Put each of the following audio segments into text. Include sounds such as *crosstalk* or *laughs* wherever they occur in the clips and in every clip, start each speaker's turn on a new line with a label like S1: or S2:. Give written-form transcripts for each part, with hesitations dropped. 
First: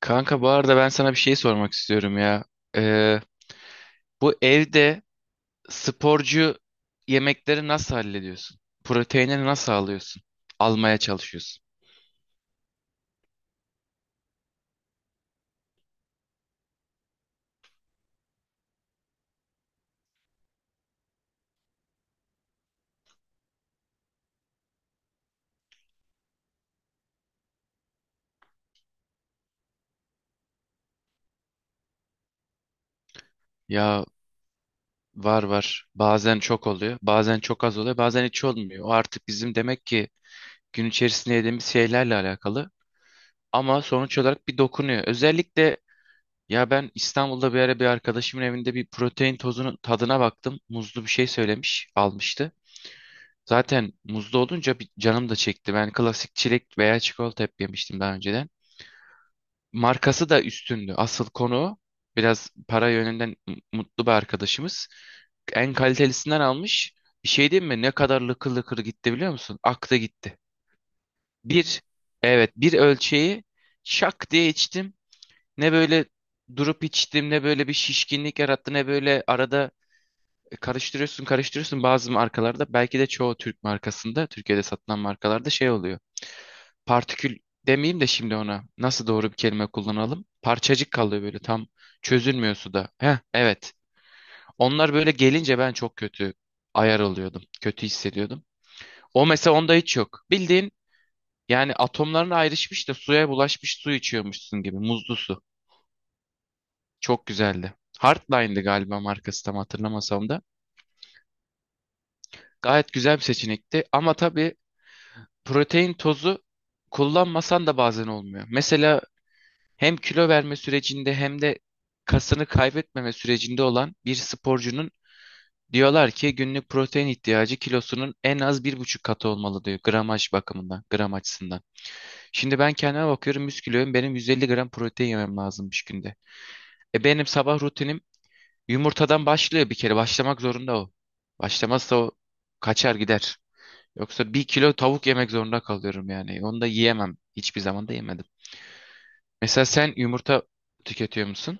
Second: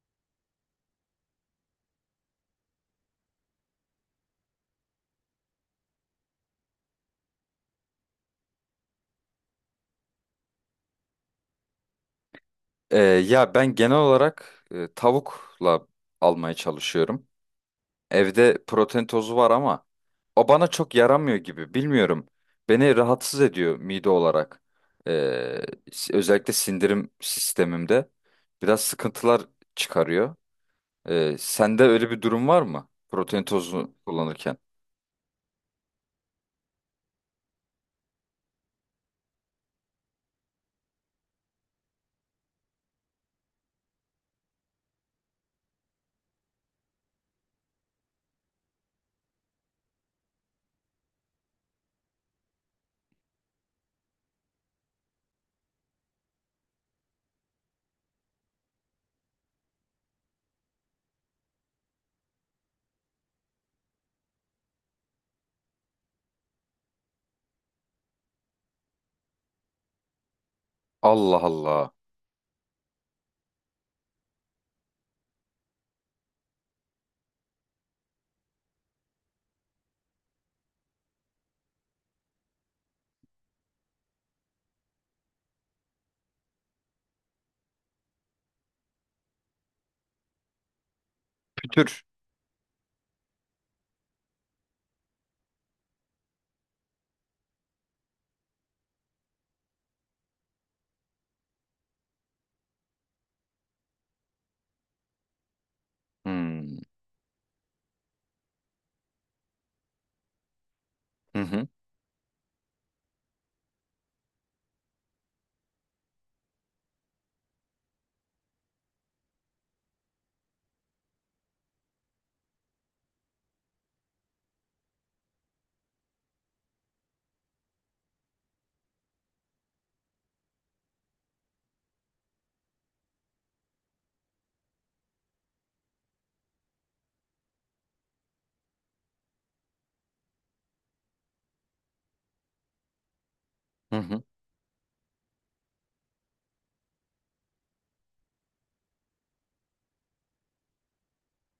S1: Kanka bu arada ben sana bir şey sormak istiyorum ya. Ee, bu evde sporcu yemekleri nasıl hallediyorsun? Proteinini nasıl alıyorsun? Almaya çalışıyorsun.
S2: Ya ben genel olarak tavukla almaya çalışıyorum. Evde protein tozu var ama o bana çok yaramıyor gibi. Bilmiyorum. Beni rahatsız ediyor mide olarak. Ee, Özellikle sindirim sistemimde biraz sıkıntılar çıkarıyor. Sende öyle bir durum var mı? Protein tozunu
S1: Ya,
S2: kullanırken.
S1: var var. Bazen çok oluyor, bazen çok az oluyor, bazen hiç olmuyor. O artık bizim demek ki gün içerisinde yediğimiz şeylerle alakalı. Ama sonuç olarak bir dokunuyor. Özellikle ya ben İstanbul'da bir ara bir arkadaşımın evinde bir protein tozunun tadına baktım. Muzlu bir şey söylemiş, almıştı. Zaten muzlu olunca bir canım da çekti. Ben klasik çilek veya çikolata hep yemiştim daha önceden. Markası da üstündü. Asıl konu o. Biraz para yönünden mutlu bir arkadaşımız. En kalitelisinden almış. Bir şey diyeyim mi? Ne kadar lıkır lıkır gitti biliyor musun? Aklı gitti.
S2: Allah
S1: Bir,
S2: Allah.
S1: evet, bir ölçeği şak diye içtim. Ne böyle durup içtim, ne böyle bir şişkinlik yarattı, ne böyle arada karıştırıyorsun karıştırıyorsun, bazı markalarda, belki de çoğu Türk markasında, Türkiye'de satılan markalarda şey oluyor. Partikül demeyeyim de, şimdi ona nasıl doğru bir kelime kullanalım? Parçacık kalıyor böyle, tam
S2: Pütür.
S1: çözülmüyor suda. Heh, evet. Onlar böyle gelince ben çok kötü ayar oluyordum. Kötü hissediyordum. O mesela, onda hiç yok. Bildiğin yani atomların ayrışmış da suya bulaşmış, su içiyormuşsun gibi muzlu su.
S2: Hmm.
S1: Çok güzeldi. Hardline'dı galiba markası, tam hatırlamasam da.
S2: Hı hı.
S1: Gayet güzel bir seçenekti ama tabii protein tozu kullanmasan da bazen olmuyor. Mesela hem kilo verme sürecinde, hem de kasını kaybetmeme sürecinde olan bir sporcunun diyorlar ki günlük protein ihtiyacı kilosunun en az 1,5 katı olmalı, diyor, gramaj bakımından, gram açısından. Şimdi ben kendime bakıyorum, 100 kiloyum, benim 150 gram protein yemem lazımmış günde. E benim sabah rutinim yumurtadan başlıyor, bir kere başlamak zorunda o. Başlamazsa o kaçar gider.
S2: Hı hı.
S1: Yoksa bir kilo tavuk yemek zorunda kalıyorum yani. Onu da yiyemem. Hiçbir zaman da yemedim. Mesela sen yumurta tüketiyor musun?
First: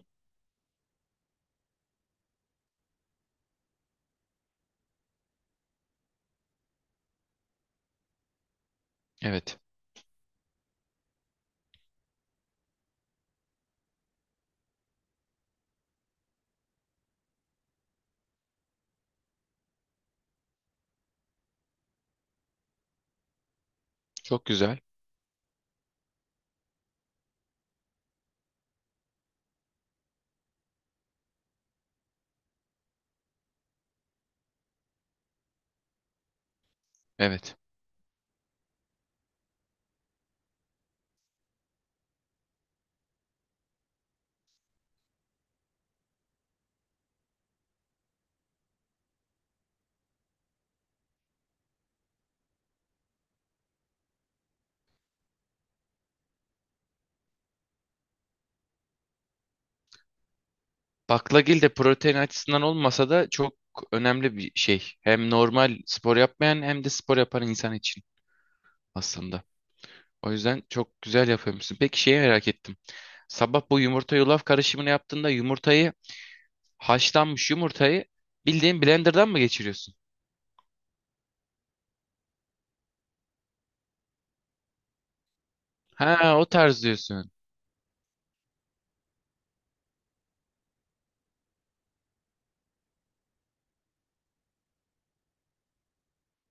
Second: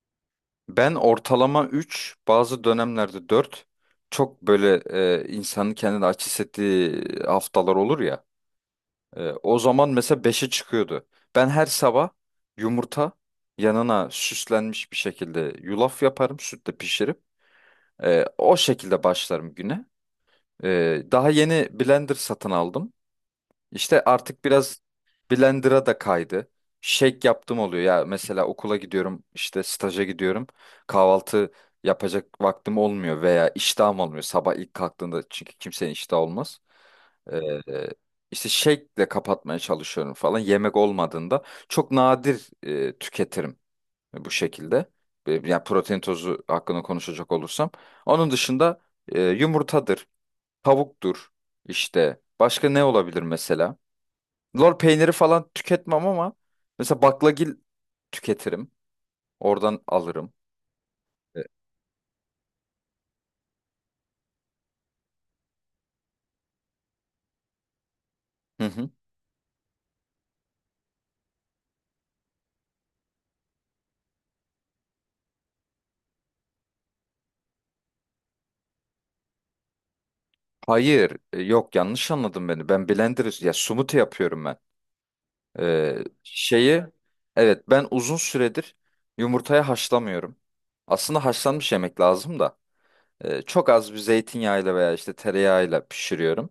S2: Ben ortalama 3, bazı dönemlerde dört. Çok böyle insanın kendini aç hissettiği haftalar olur ya.
S1: Evet.
S2: O zaman mesela beşe çıkıyordu. Ben her sabah yumurta yanına süslenmiş bir şekilde yulaf yaparım, sütle pişirip. O şekilde başlarım güne. Daha yeni blender satın aldım. İşte artık
S1: Çok güzel.
S2: biraz. Blender'a da kaydı. Shake yaptım oluyor ya, mesela okula gidiyorum, işte staja gidiyorum, kahvaltı yapacak vaktim olmuyor veya iştahım olmuyor sabah ilk kalktığında çünkü kimsenin iştahı olmaz.
S1: Evet.
S2: Ee, işte shake'le kapatmaya çalışıyorum falan, yemek olmadığında çok nadir tüketirim bu şekilde. Yani protein tozu hakkında konuşacak olursam. Onun dışında yumurtadır, tavuktur, işte başka ne olabilir mesela? Lor peyniri falan tüketmem ama mesela baklagil tüketirim. Oradan alırım. E,
S1: Baklagil de protein açısından olmasa da çok önemli bir şey. Hem normal spor yapmayan, hem de spor yapan insan için
S2: Hı hı.
S1: aslında. O yüzden çok güzel yapıyormuşsun. Peki şeyi merak ettim. Sabah bu yumurta yulaf karışımını yaptığında, yumurtayı, haşlanmış yumurtayı bildiğin blenderdan mı geçiriyorsun?
S2: Hayır, yok, yanlış anladın beni. Ben blender ya, smoothie yapıyorum ben. E,
S1: Ha, o tarz
S2: Şeyi,
S1: diyorsun.
S2: evet ben uzun süredir yumurtaya haşlamıyorum. Aslında haşlanmış yemek lazım da çok az bir zeytinyağıyla veya işte tereyağıyla pişiriyorum.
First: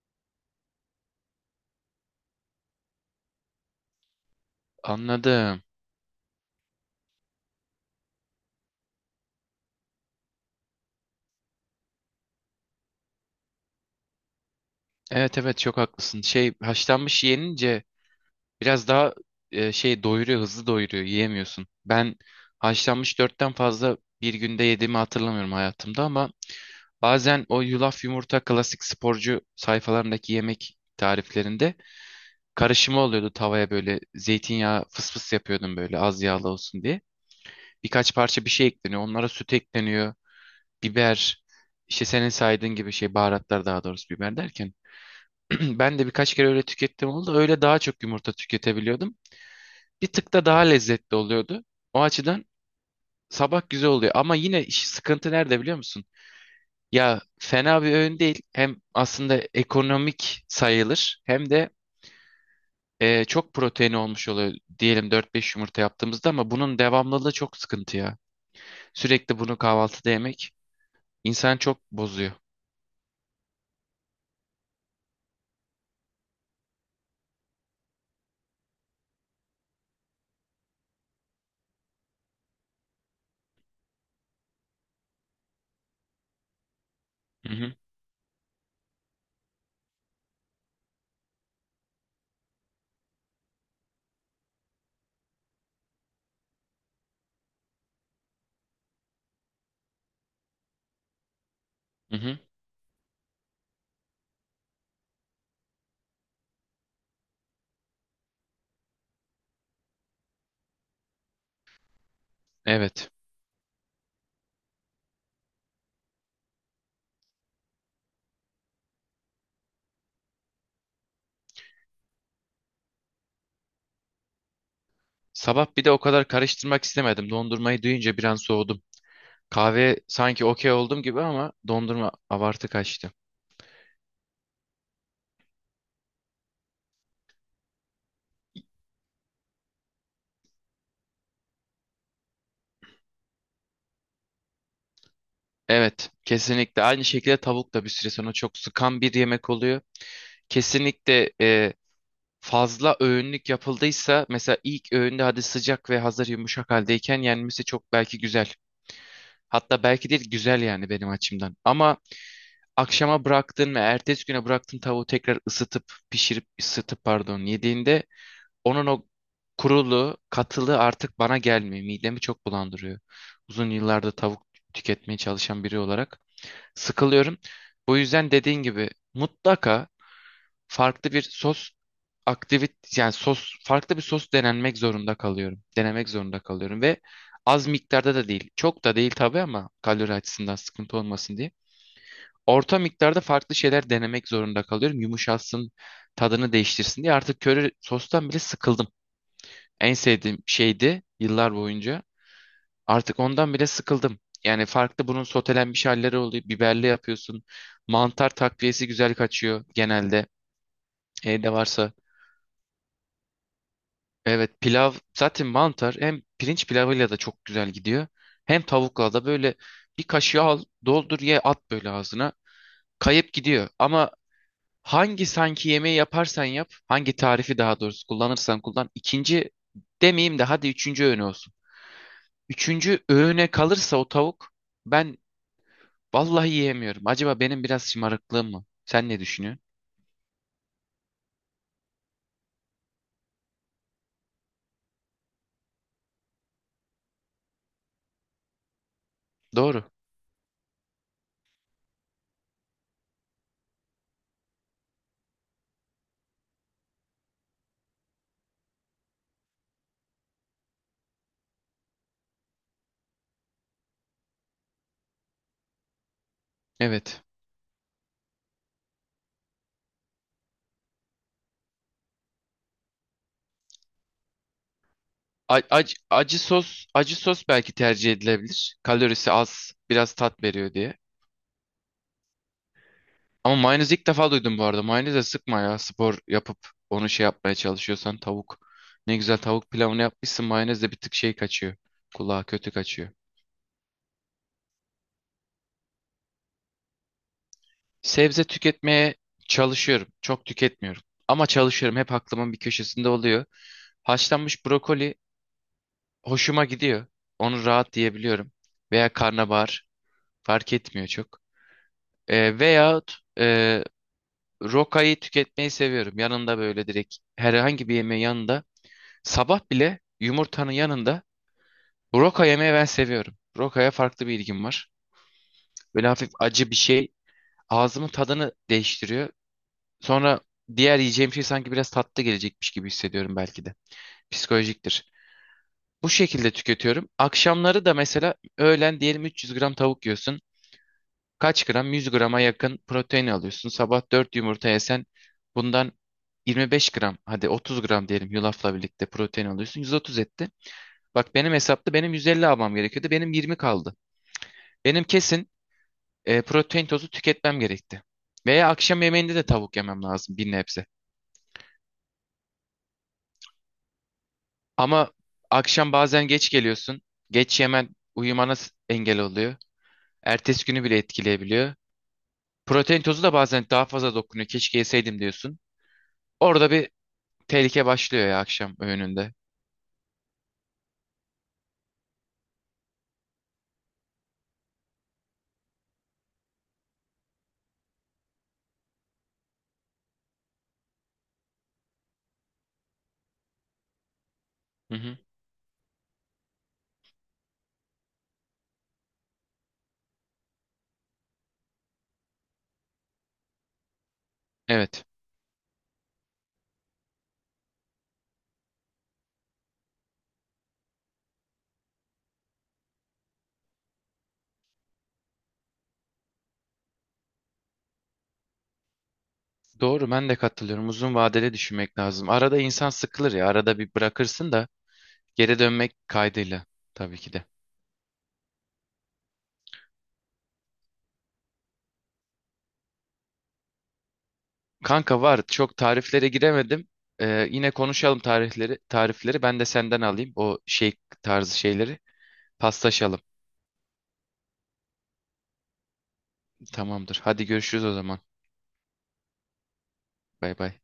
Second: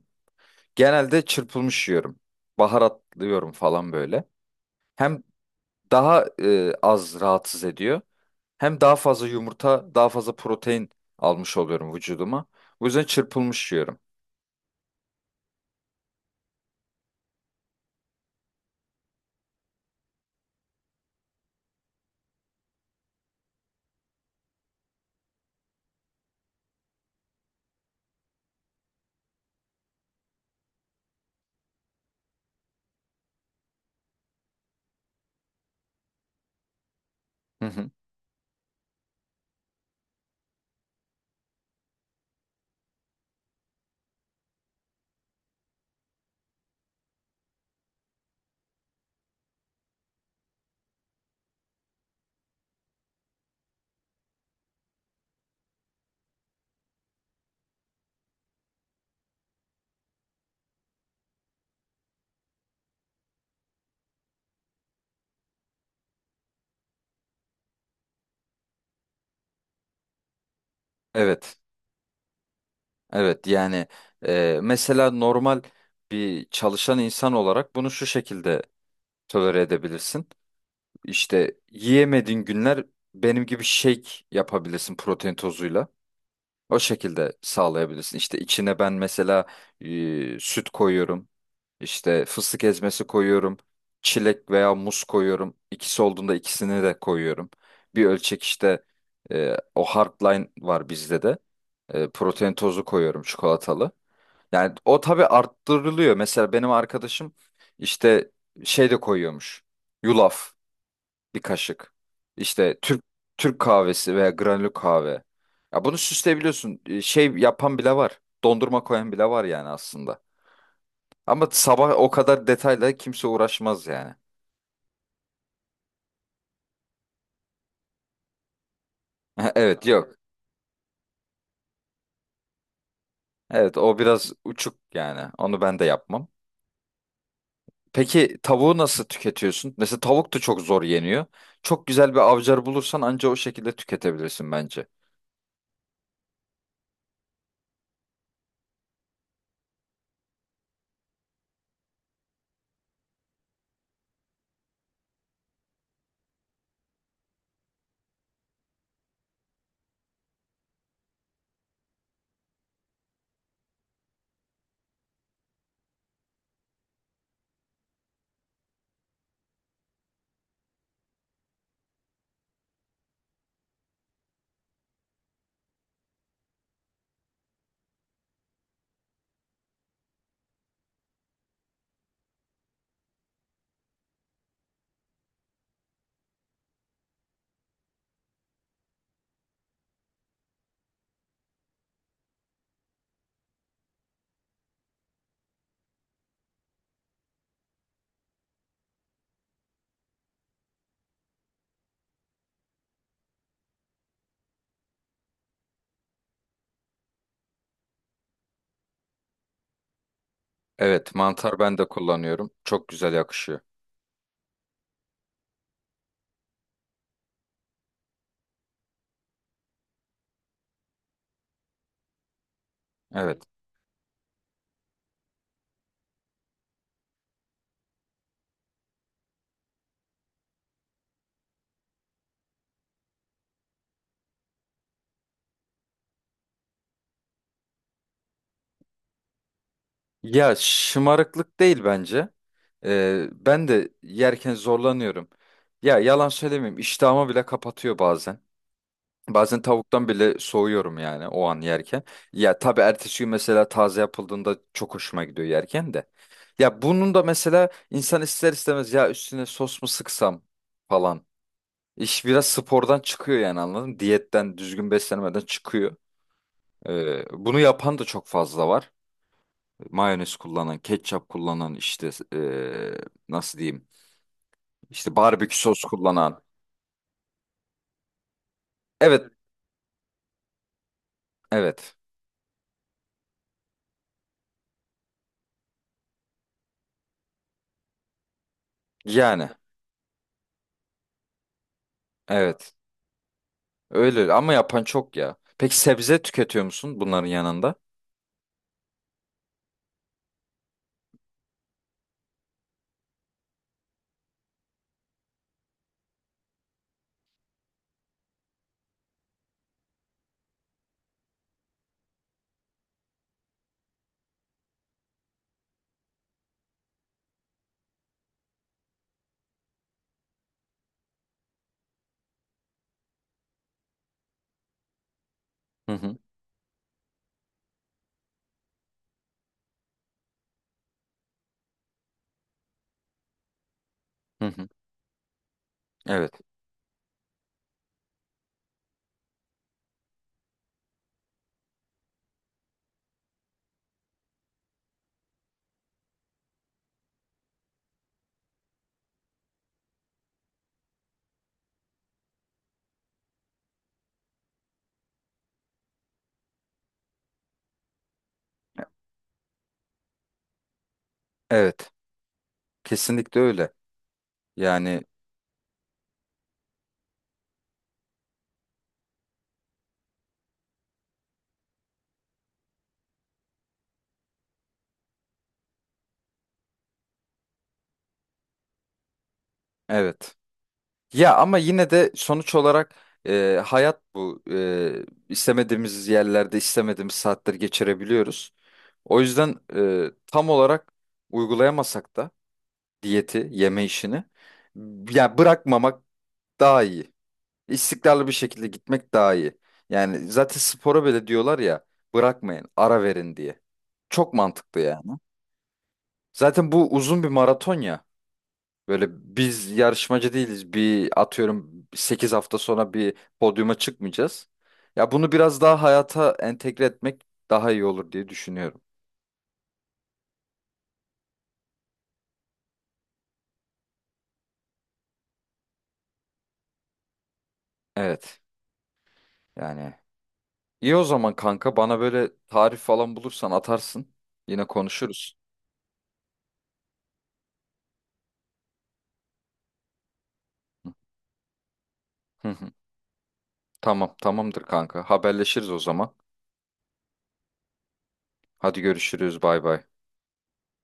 S2: Genelde çırpılmış yiyorum. Baharatlıyorum falan böyle. Hem
S1: Anladım.
S2: daha az rahatsız ediyor. Hem daha fazla yumurta, daha fazla protein almış oluyorum vücuduma. Bu yüzden çırpılmış yiyorum.
S1: Evet evet, çok haklısın. Şey, haşlanmış yenince biraz daha şey doyuruyor, hızlı doyuruyor, yiyemiyorsun. Ben haşlanmış dörtten fazla bir günde yediğimi hatırlamıyorum hayatımda ama bazen o yulaf yumurta, klasik sporcu sayfalarındaki yemek tariflerinde karışımı oluyordu, tavaya böyle zeytinyağı fıs fıs yapıyordum böyle, az yağlı olsun diye.
S2: Hı hı.
S1: Birkaç parça bir şey ekleniyor. Onlara süt ekleniyor, biber, işte senin saydığın gibi şey, baharatlar daha doğrusu, biber derken. *clears throat* Ben de birkaç kere öyle tükettim, oldu. Öyle daha çok yumurta tüketebiliyordum. Bir tık da daha lezzetli oluyordu. O açıdan sabah güzel oluyor. Ama yine iş, sıkıntı nerede biliyor musun? Ya fena bir öğün değil. Hem aslında ekonomik sayılır, hem de çok protein olmuş oluyor. Diyelim 4-5 yumurta yaptığımızda, ama bunun devamlılığı çok sıkıntı ya. Sürekli bunu kahvaltıda yemek insan
S2: Evet,
S1: çok bozuyor.
S2: evet yani mesela normal bir çalışan insan olarak bunu şu şekilde tolere edebilirsin. İşte yiyemediğin günler benim gibi shake yapabilirsin protein tozuyla. O şekilde
S1: Hı hı,
S2: sağlayabilirsin. İşte içine ben mesela süt koyuyorum. İşte fıstık ezmesi koyuyorum. Çilek veya muz koyuyorum. İkisi olduğunda ikisini de koyuyorum. Bir ölçek işte o hardline var bizde de.
S1: hı hı.
S2: Protein tozu koyuyorum çikolatalı. Yani o tabii arttırılıyor. Mesela benim arkadaşım işte şey de koyuyormuş. Yulaf bir kaşık. İşte Türk
S1: Evet.
S2: Türk kahvesi veya granül kahve. Ya bunu süsleyebiliyorsun. Şey yapan bile var. Dondurma koyan bile var yani aslında. Ama sabah o kadar detayla kimse uğraşmaz yani.
S1: Sabah bir de o kadar karıştırmak istemedim. Dondurmayı duyunca bir an soğudum.
S2: *laughs* Evet,
S1: Kahve
S2: yok.
S1: sanki okey oldum gibi ama dondurma abartı kaçtı.
S2: Evet, o biraz uçuk yani. Onu ben de yapmam. Peki tavuğu nasıl tüketiyorsun? Mesela tavuk da çok zor yeniyor. Çok güzel bir avcar bulursan anca o şekilde tüketebilirsin bence.
S1: Evet, kesinlikle. Aynı şekilde tavuk da bir süre sonra çok sıkan bir yemek oluyor. Kesinlikle fazla öğünlük yapıldıysa, mesela ilk öğünde, hadi sıcak ve hazır yumuşak haldeyken yenmesi çok belki güzel. Hatta belki değil, güzel yani benim açımdan. Ama akşama bıraktın ve ertesi güne bıraktın tavuğu, tekrar ısıtıp, pişirip, ısıtıp pardon, yediğinde onun o kurulu katılı artık bana gelmiyor. Midemi çok bulandırıyor. Uzun yıllarda tavuk tüketmeye çalışan biri olarak sıkılıyorum. Bu yüzden dediğin gibi mutlaka farklı bir sos, aktivit yani sos farklı bir sos denenmek zorunda kalıyorum. Denemek zorunda kalıyorum ve az miktarda da değil. Çok da değil tabii, ama kalori açısından sıkıntı olmasın diye. Orta miktarda farklı şeyler denemek zorunda kalıyorum. Yumuşatsın, tadını değiştirsin diye. Artık köri sostan bile sıkıldım. En sevdiğim şeydi yıllar boyunca. Artık ondan bile sıkıldım. Yani farklı, bunun sotelenmiş halleri oluyor. Biberli yapıyorsun. Mantar takviyesi güzel kaçıyor genelde.
S2: Evet,
S1: Evde
S2: mantar ben de
S1: varsa.
S2: kullanıyorum. Çok güzel yakışıyor.
S1: Evet, pilav zaten mantar, hem pirinç pilavıyla da çok güzel gidiyor. Hem tavukla da böyle bir kaşığı al, doldur, ye, at böyle ağzına. Kayıp
S2: Evet.
S1: gidiyor. Ama hangi sanki yemeği yaparsan yap, hangi tarifi daha doğrusu kullanırsan kullan, ikinci demeyeyim de hadi üçüncü öğün olsun. Üçüncü öğüne kalırsa o tavuk, ben vallahi yiyemiyorum. Acaba benim biraz şımarıklığım mı? Sen ne düşünüyorsun?
S2: Ya, şımarıklık değil bence. Ben de yerken zorlanıyorum. Ya, yalan söylemeyeyim, iştahımı bile kapatıyor bazen. Bazen
S1: Doğru.
S2: tavuktan bile soğuyorum yani o an yerken. Ya tabii ertesi gün mesela taze yapıldığında çok hoşuma gidiyor yerken de. Ya bunun da mesela insan ister istemez, ya üstüne sos mu sıksam falan. İş biraz spordan çıkıyor yani, anladın mı? Diyetten, düzgün beslenmeden çıkıyor.
S1: Evet.
S2: Bunu yapan da çok fazla var, mayonez kullanan, ketçap kullanan, işte nasıl diyeyim? İşte barbekü sos
S1: Acı
S2: kullanan.
S1: sos, acı sos belki tercih edilebilir.
S2: Evet,
S1: Kalorisi az, biraz tat veriyor diye.
S2: evet.
S1: Ama mayonez ilk defa duydum bu arada. Mayoneze sıkma ya. Spor yapıp onu şey yapmaya çalışıyorsan tavuk. Ne güzel
S2: Yani
S1: tavuk pilavını yapmışsın. Mayonez de bir tık şey kaçıyor. Kulağa kötü
S2: evet.
S1: kaçıyor.
S2: Öyle ama yapan çok ya. Peki sebze tüketiyor musun bunların yanında?
S1: Sebze tüketmeye çalışıyorum. Çok tüketmiyorum. Ama çalışıyorum. Hep aklımın bir köşesinde oluyor. Haşlanmış brokoli hoşuma gidiyor. Onu rahat diyebiliyorum. Veya karnabahar, fark etmiyor çok. Veyahut rokayı tüketmeyi seviyorum. Yanında böyle, direkt herhangi bir yemeğin yanında. Sabah bile yumurtanın yanında roka yemeyi ben seviyorum. Rokaya farklı bir ilgim var.
S2: Hı
S1: Böyle
S2: hı.
S1: hafif acı bir şey ağzımın tadını değiştiriyor. Sonra diğer yiyeceğim şey sanki biraz tatlı gelecekmiş gibi hissediyorum belki de.
S2: Hı hı.
S1: Psikolojiktir. Bu
S2: Evet.
S1: şekilde tüketiyorum. Akşamları da mesela, öğlen diyelim 300 gram tavuk yiyorsun. Kaç gram? 100 grama yakın protein alıyorsun. Sabah 4 yumurta yesen bundan 25 gram, hadi 30 gram diyelim, yulafla birlikte protein alıyorsun. 130 etti. Bak, benim hesapta benim 150 almam gerekiyordu. Benim 20 kaldı. Benim kesin protein tozu tüketmem gerekti. Veya akşam yemeğinde de tavuk yemem lazım bir nebze.
S2: Evet. Kesinlikle öyle. Yani
S1: Ama akşam bazen geç geliyorsun. Geç yemen uyumana engel oluyor. Ertesi günü bile etkileyebiliyor. Protein tozu da bazen daha fazla dokunuyor. Keşke yeseydim diyorsun. Orada bir tehlike başlıyor ya, akşam öğününde.
S2: evet. Ya ama yine de sonuç olarak hayat bu. İstemediğimiz yerlerde istemediğimiz saatleri geçirebiliyoruz. O yüzden tam olarak uygulayamasak da diyeti, yeme işini.
S1: Hı hı.
S2: Ya bırakmamak daha iyi. İstikrarlı bir şekilde gitmek daha iyi. Yani zaten spora bile diyorlar ya, bırakmayın, ara verin diye. Çok mantıklı yani.
S1: Evet.
S2: Zaten bu uzun bir maraton ya. Böyle biz yarışmacı değiliz. Bir atıyorum 8 hafta sonra bir podyuma çıkmayacağız. Ya bunu biraz daha hayata entegre etmek daha iyi olur diye düşünüyorum.
S1: Doğru, ben de katılıyorum. Uzun vadeli düşünmek lazım. Arada insan sıkılır ya. Arada bir bırakırsın da, geri dönmek kaydıyla tabii ki de.
S2: Evet. Yani iyi o zaman kanka, bana böyle tarif falan bulursan atarsın. Yine
S1: Kanka
S2: konuşuruz.
S1: var. Çok tariflere giremedim. Yine konuşalım tarihleri, tarifleri. Ben de senden alayım o şey tarzı şeyleri.
S2: Hı hı.
S1: Paslaşalım.
S2: Tamam, tamamdır kanka. Haberleşiriz o zaman.
S1: Tamamdır. Hadi görüşürüz o zaman.
S2: Hadi görüşürüz. Bay bay.
S1: Bay bay.